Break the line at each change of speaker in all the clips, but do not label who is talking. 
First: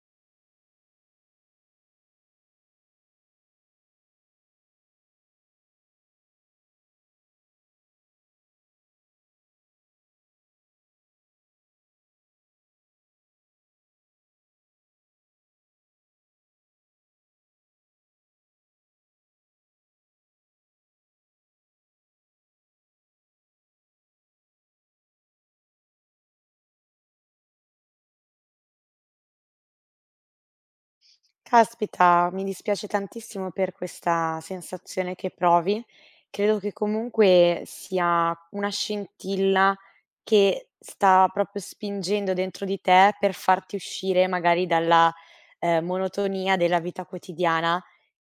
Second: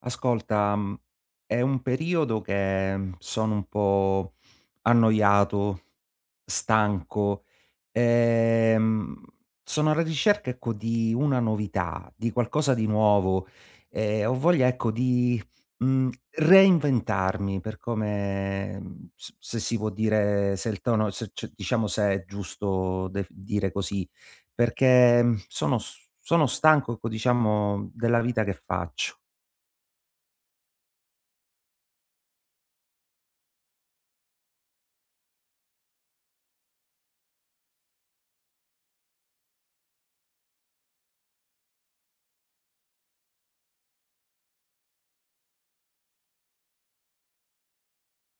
Ascolta, è un periodo che sono un po' annoiato, stanco, ehm, sono alla ricerca, ecco, di una novità, di qualcosa di nuovo. Ho voglia, ecco, di reinventarmi, per come, s se si può dire, se il tono, se c diciamo, se è giusto def dire così, perché, sono stanco, ecco, diciamo, della vita che faccio.
Caspita, mi dispiace tantissimo per questa sensazione che provi. Credo che comunque sia una scintilla che sta proprio spingendo dentro di te per farti uscire magari dalla monotonia della vita quotidiana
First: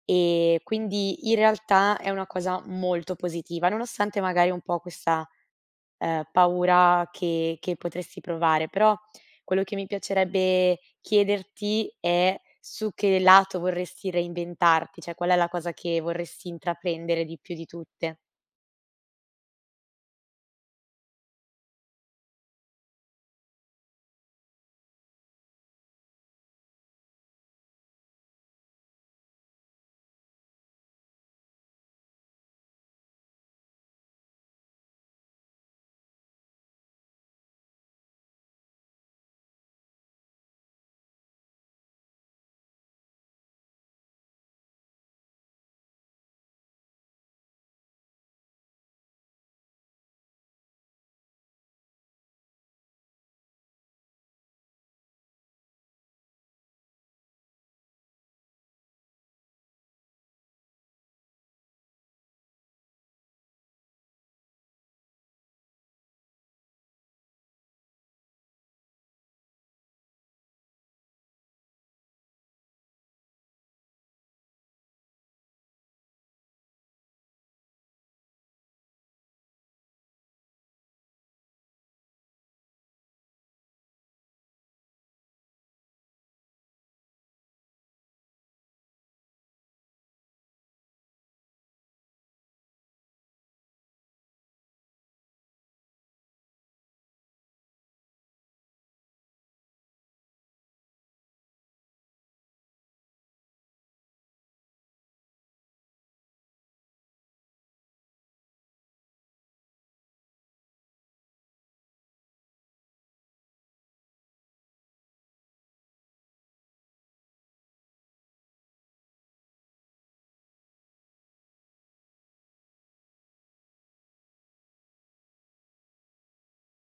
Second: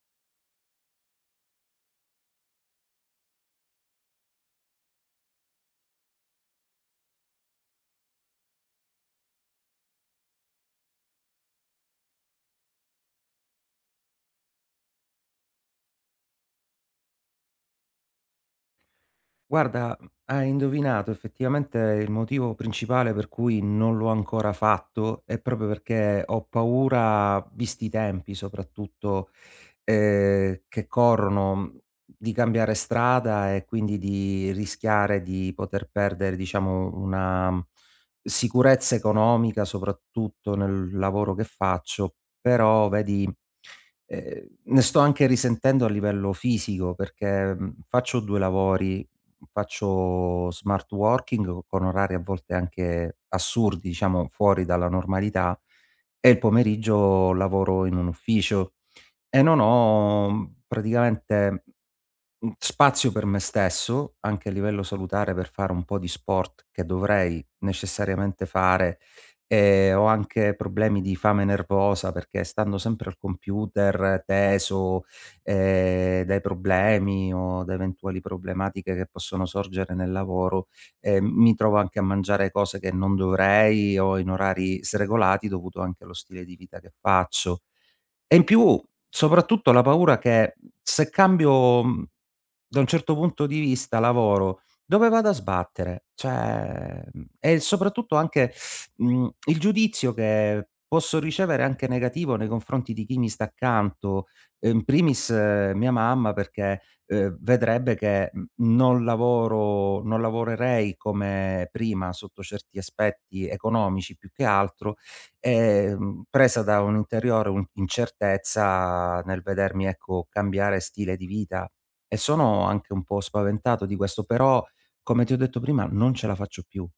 e quindi in realtà è una cosa molto positiva, nonostante magari un po' questa paura che potresti provare. Però quello che mi piacerebbe chiederti è su che lato vorresti reinventarti, cioè qual è la cosa che vorresti intraprendere di più di tutte?
Guarda, hai indovinato. Effettivamente il motivo principale per cui non l'ho ancora fatto è proprio perché ho paura, visti i tempi soprattutto, che corrono, di cambiare strada e quindi di rischiare di poter perdere, diciamo, una sicurezza economica, soprattutto nel lavoro che faccio. Però vedi, ne sto anche risentendo a livello fisico perché, faccio 2 lavori. Faccio smart working con orari a volte anche assurdi, diciamo fuori dalla normalità, e il pomeriggio lavoro in un ufficio, e non ho praticamente spazio per me stesso, anche a livello salutare, per fare un po' di sport che dovrei necessariamente fare. Ho anche problemi di fame nervosa perché, stando sempre al computer teso, dai problemi o da eventuali problematiche che possono sorgere nel lavoro, mi trovo anche a mangiare cose che non dovrei o in orari sregolati, dovuto anche allo stile di vita che faccio. E in più, soprattutto la paura che, se cambio, mhmm da un certo punto di vista, lavoro, dove vado a sbattere? Cioè, e soprattutto anche, il giudizio che posso ricevere anche negativo nei confronti di chi mi sta accanto, in primis mia mamma, perché, vedrebbe che, non lavorerei come prima sotto certi aspetti economici più che altro, presa da un incertezza nel vedermi, ecco, cambiare stile di vita. E sono anche un po' spaventato di questo, però, come ti ho detto prima, non ce la faccio più.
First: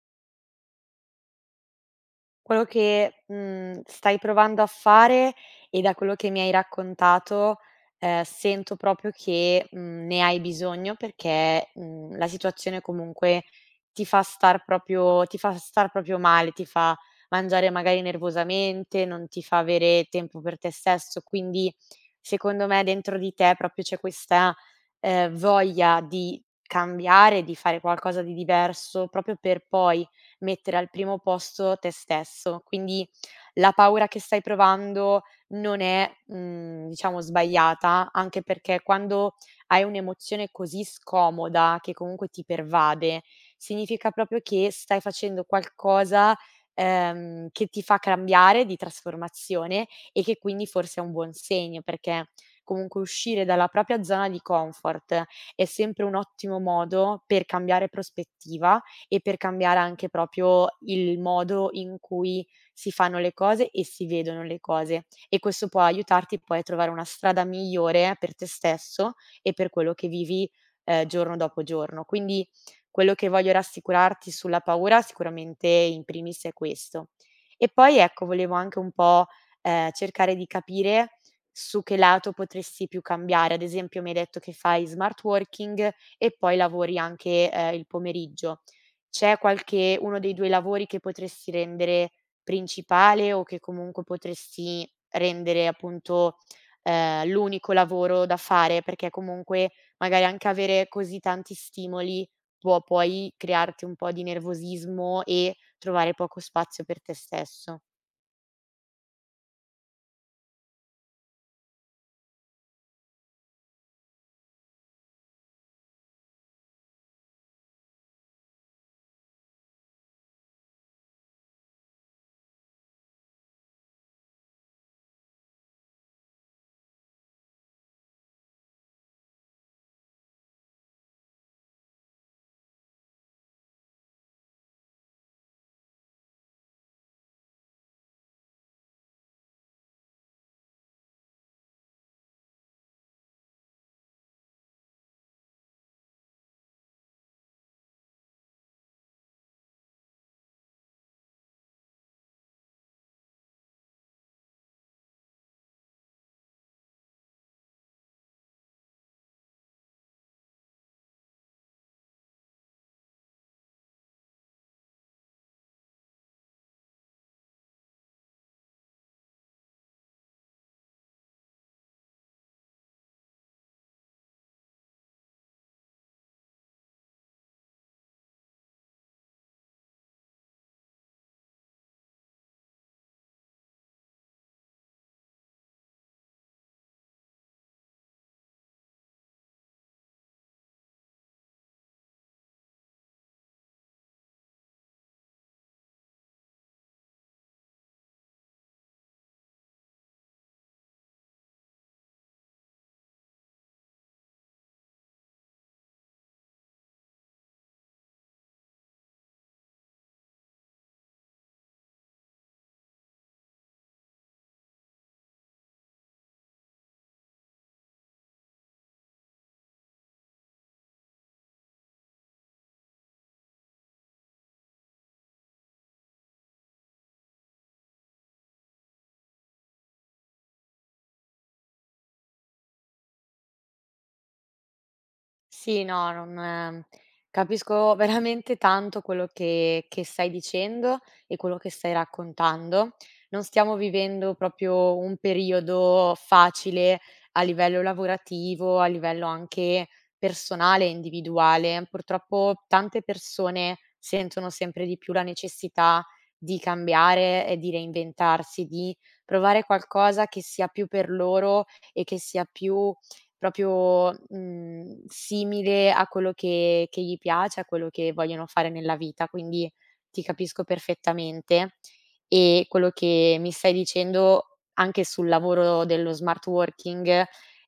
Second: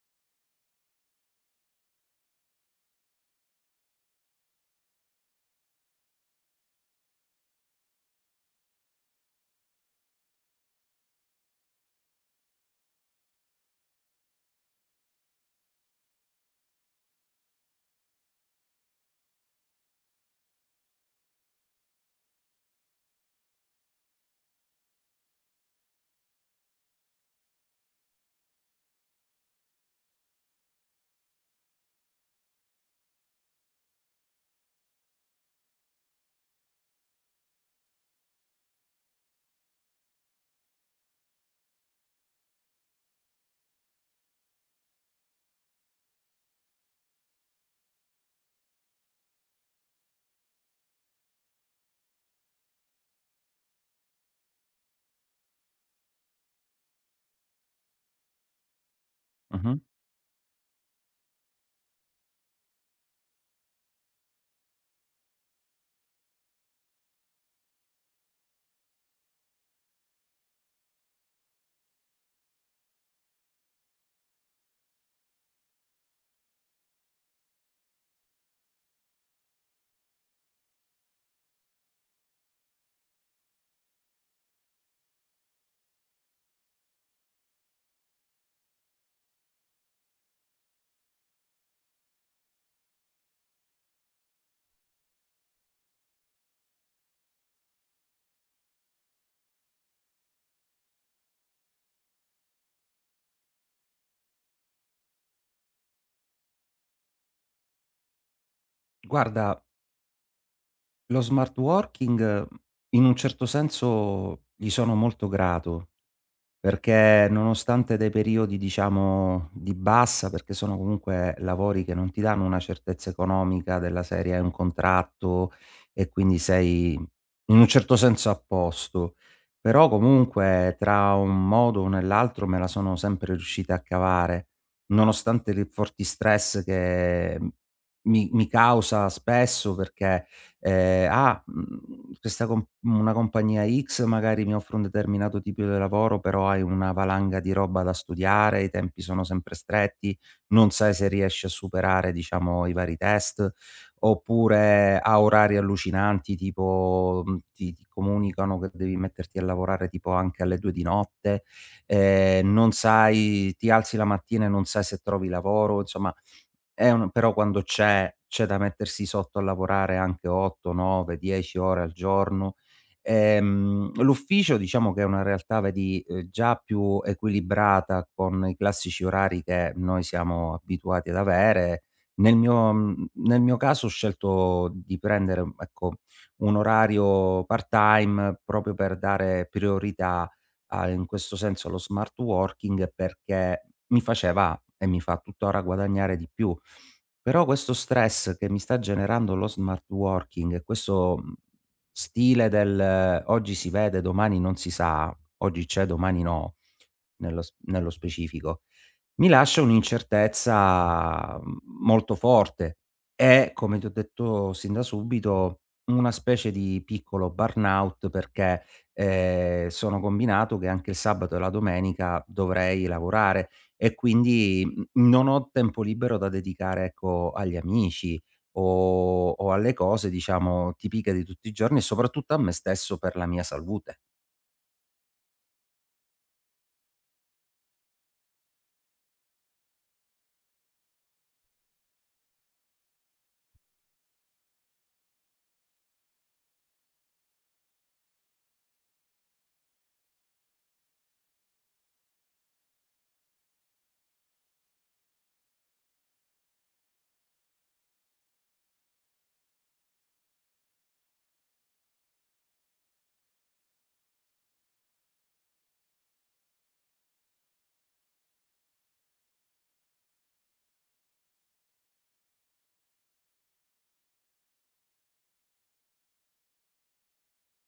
Quello che, stai provando a fare e da quello che mi hai raccontato, sento proprio che, ne hai bisogno perché, la situazione comunque ti fa star proprio male, ti fa mangiare magari nervosamente, non ti fa avere tempo per te stesso, quindi secondo me dentro di te proprio c'è questa, voglia di cambiare, di fare qualcosa di diverso, proprio per poi mettere al primo posto te stesso. Quindi la paura che stai provando non è, diciamo sbagliata, anche perché quando hai un'emozione così scomoda, che comunque ti pervade, significa proprio che stai facendo qualcosa, che ti fa cambiare di trasformazione e che quindi forse è un buon segno, perché comunque uscire dalla propria zona di comfort è sempre un ottimo modo per cambiare prospettiva e per
Mh-mh.
cambiare anche proprio il modo in cui si fanno le cose e si vedono le cose. E questo può aiutarti poi a trovare una strada migliore per te stesso e per quello che vivi, giorno dopo giorno. Quindi quello che voglio rassicurarti sulla paura sicuramente in primis è questo. E poi ecco, volevo anche un po', cercare di capire su che lato potresti più cambiare. Ad esempio mi hai detto che fai smart working e poi lavori anche, il pomeriggio. C'è qualche uno dei 2 lavori che potresti rendere principale o che comunque potresti rendere appunto, l'unico lavoro da fare? Perché comunque magari anche avere così tanti stimoli può poi crearti un po' di nervosismo e trovare poco spazio per te stesso.
Guarda, lo smart working, in un certo senso gli sono molto grato. Perché nonostante dei periodi, diciamo, di bassa, perché sono comunque lavori che non ti danno una certezza economica, della serie hai un contratto e quindi sei in un certo senso a posto, però comunque tra un modo o nell'altro me la sono sempre riuscita a cavare, nonostante i forti stress che mi causa spesso, perché, "Ah, questa com una compagnia X magari mi offre un determinato tipo di lavoro, però hai una valanga di roba da studiare, i tempi sono sempre stretti, non sai se riesci a superare, diciamo, i vari test." Oppure ha orari allucinanti, tipo, ti comunicano che devi metterti a lavorare tipo anche alle 2 di notte. Non sai, ti alzi la mattina e non sai se trovi lavoro, insomma, un però quando c'è da mettersi sotto a lavorare anche 8, 9, 10 ore al giorno. L'ufficio, diciamo che è una realtà, vedi, già più equilibrata, con i classici orari che noi siamo abituati ad avere. Nel mio caso, ho scelto di prendere, ecco, un orario part-time, proprio per dare priorità, a in questo senso, allo smart working, perché mi faceva e mi fa tuttora guadagnare di più. Però questo stress che mi sta generando lo smart working, e questo, stile del: oggi si vede, domani non si sa, oggi c'è, domani no, nello specifico, mi lascia un'incertezza, molto forte, e, come ti ho detto sin da subito, una specie di piccolo burnout, perché, sono combinato che anche il sabato e la domenica dovrei lavorare, e quindi, non ho tempo libero da dedicare, ecco, agli amici o alle cose, diciamo, tipiche di tutti i giorni, e soprattutto a me stesso, per la mia salute.
Sì, no, non capisco veramente tanto quello che stai dicendo e quello che stai raccontando. Non stiamo vivendo proprio un periodo facile a livello lavorativo, a livello anche personale e individuale. Purtroppo tante persone sentono sempre di più la necessità di cambiare e di reinventarsi, di provare qualcosa che sia più per loro e che sia più proprio, simile a quello che gli piace, a quello che vogliono fare nella vita, quindi ti capisco perfettamente. E quello che mi stai dicendo anche sul lavoro dello smart working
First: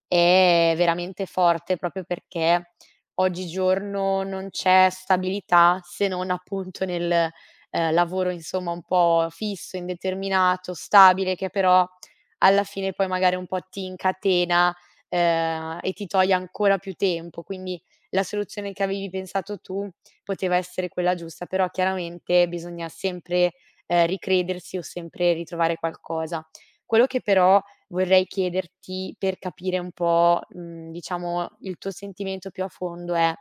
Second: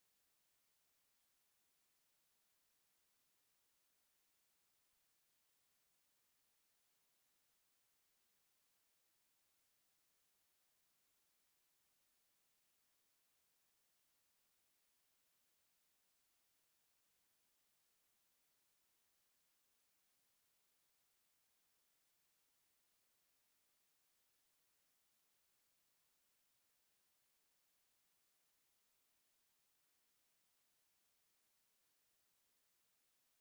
è veramente forte, proprio perché oggigiorno non c'è stabilità se non appunto nel, lavoro insomma un po' fisso, indeterminato, stabile, che però alla fine poi magari un po' ti incatena e ti toglie ancora più tempo. Quindi la soluzione che avevi pensato tu poteva essere quella giusta, però chiaramente bisogna sempre, ricredersi o sempre ritrovare qualcosa. Quello che però vorrei chiederti per capire un po', diciamo il tuo sentimento più a fondo è:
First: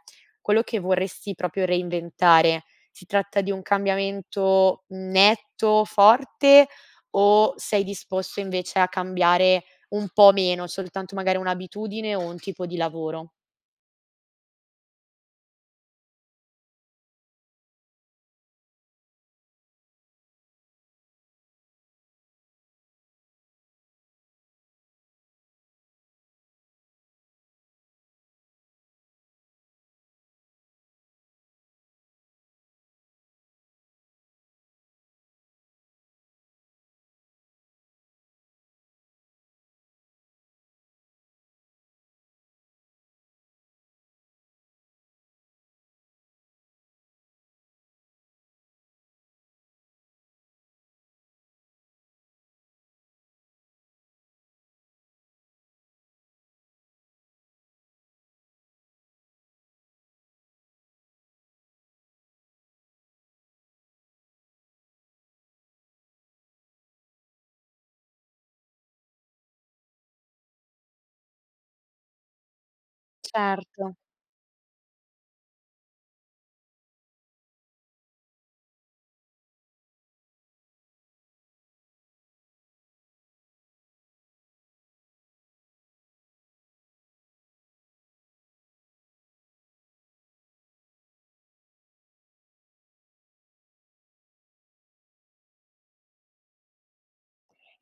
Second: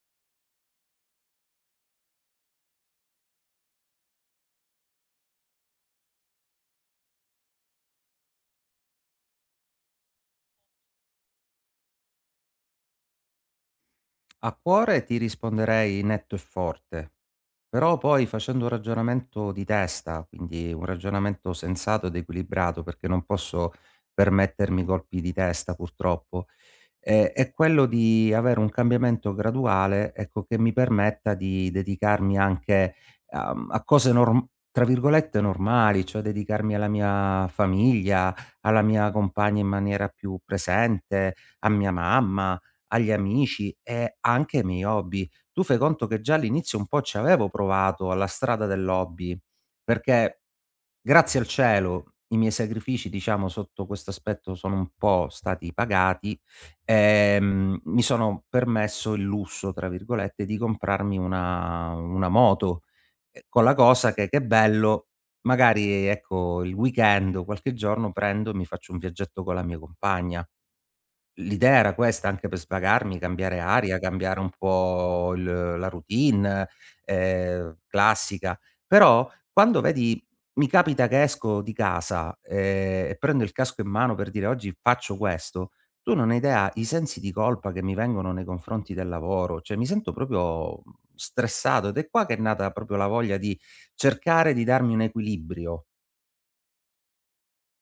quello che vorresti proprio reinventare, si tratta di un cambiamento netto, forte o sei disposto invece a cambiare un po' meno, soltanto magari un'abitudine o un tipo di lavoro.
A cuore ti risponderei netto e forte. Però poi, facendo un ragionamento di testa, quindi un ragionamento sensato ed equilibrato, perché non posso permettermi colpi di testa purtroppo, è quello di avere un cambiamento graduale, ecco, che mi permetta di dedicarmi anche, a cose norm tra virgolette "normali", cioè dedicarmi alla mia famiglia, alla mia compagna in maniera più presente, a mia mamma, agli amici e anche ai miei hobby. Tu fai conto che già all'inizio un po' ci avevo provato, alla strada dell'hobby, perché grazie al cielo i miei sacrifici, diciamo, sotto questo aspetto sono un po' stati pagati. Mi sono permesso il "lusso" tra virgolette di comprarmi una moto, con la cosa che bello, magari ecco il weekend o qualche giorno prendo e mi faccio un viaggetto con la mia compagna. L'idea era questa, anche per svagarmi, cambiare
Certo.
aria, cambiare un po' il la routine, classica. Però quando vedi, mi capita che esco di casa, e prendo il casco in mano per dire: "Oggi faccio questo", tu non hai idea i sensi di colpa che mi vengono nei confronti del lavoro, cioè mi sento proprio, stressato, ed è qua che è nata proprio la voglia di cercare di darmi un equilibrio.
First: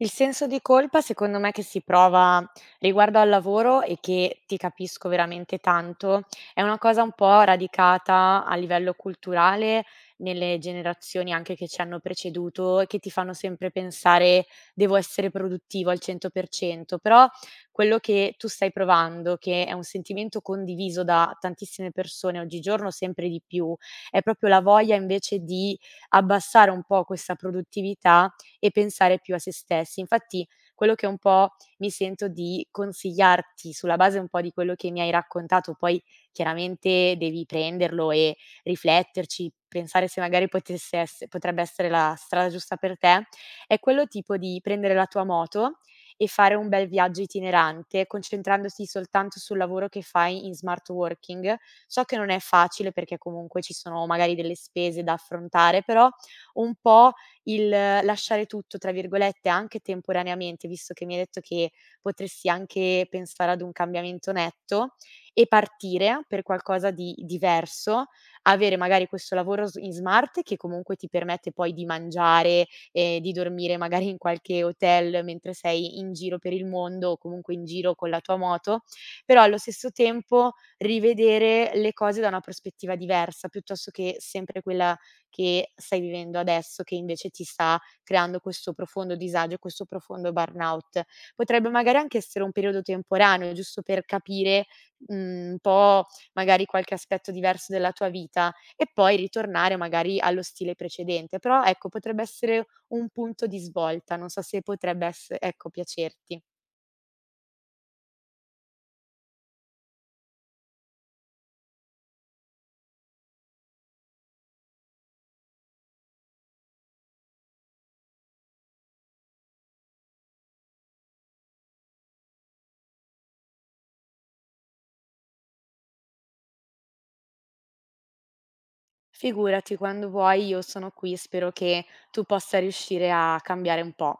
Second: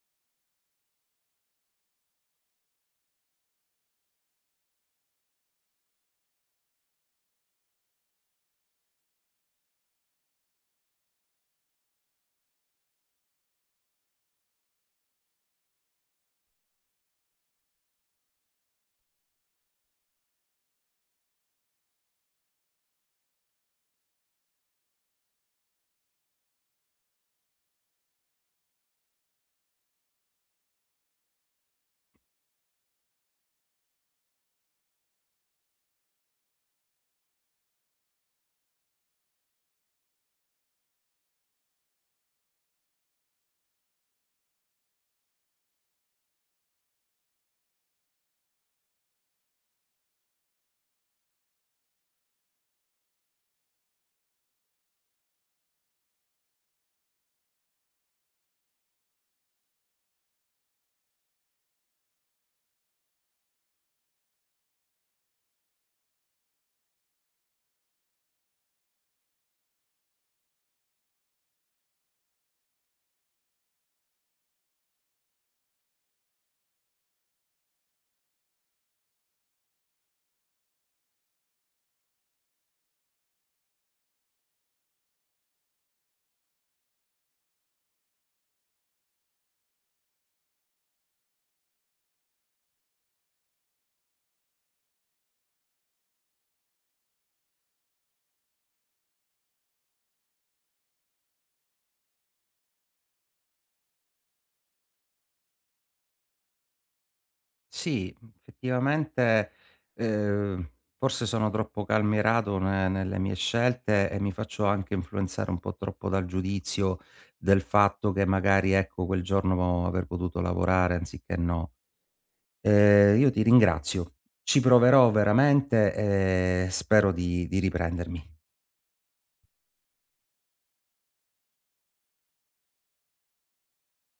Il senso di colpa secondo me che si prova riguardo al lavoro e che ti capisco veramente tanto, è una cosa un po' radicata a livello culturale nelle generazioni anche che ci hanno preceduto e che ti fanno sempre pensare devo essere produttivo al 100%, però quello che tu stai provando, che è un sentimento condiviso da tantissime persone oggigiorno sempre di più, è proprio la voglia invece di abbassare un po' questa produttività e pensare più a se stessi. Infatti, quello che un po' mi sento di consigliarti, sulla base un po' di quello che mi hai raccontato, poi chiaramente devi prenderlo e rifletterci, pensare se magari potesse ess potrebbe essere la strada giusta per te, è quello tipo di prendere la tua moto e fare un bel viaggio itinerante, concentrandosi soltanto sul lavoro che fai in smart working. So che non è facile perché comunque ci sono magari delle spese da affrontare, però un po' il lasciare tutto, tra virgolette, anche temporaneamente, visto che mi hai detto che potresti anche pensare ad un cambiamento netto e partire per qualcosa di diverso, avere magari questo lavoro s in smart che comunque ti permette poi di mangiare e di dormire magari in qualche hotel mentre sei in giro per il mondo o comunque in giro con la tua moto, però allo stesso tempo rivedere le cose da una prospettiva diversa, piuttosto che sempre quella che stai vivendo adesso, che invece ti sta creando questo profondo disagio, questo profondo burnout. Potrebbe magari anche essere un periodo temporaneo, giusto per capire, un po' magari qualche aspetto diverso della tua vita e poi ritornare magari allo stile precedente. Però ecco, potrebbe essere un punto di svolta, non so se potrebbe ess ecco, piacerti.
Sì, effettivamente, ehm, forse sono troppo calmierado ne nelle mie scelte e mi faccio anche influenzare un po' troppo dal giudizio, del fatto che magari, ecco, quel giorno aver potuto lavorare anziché no. Io ti ringrazio. Ci proverò veramente e spero di riprendermi.
Figurati, quando vuoi io sono qui e spero che tu possa riuscire a cambiare un po'.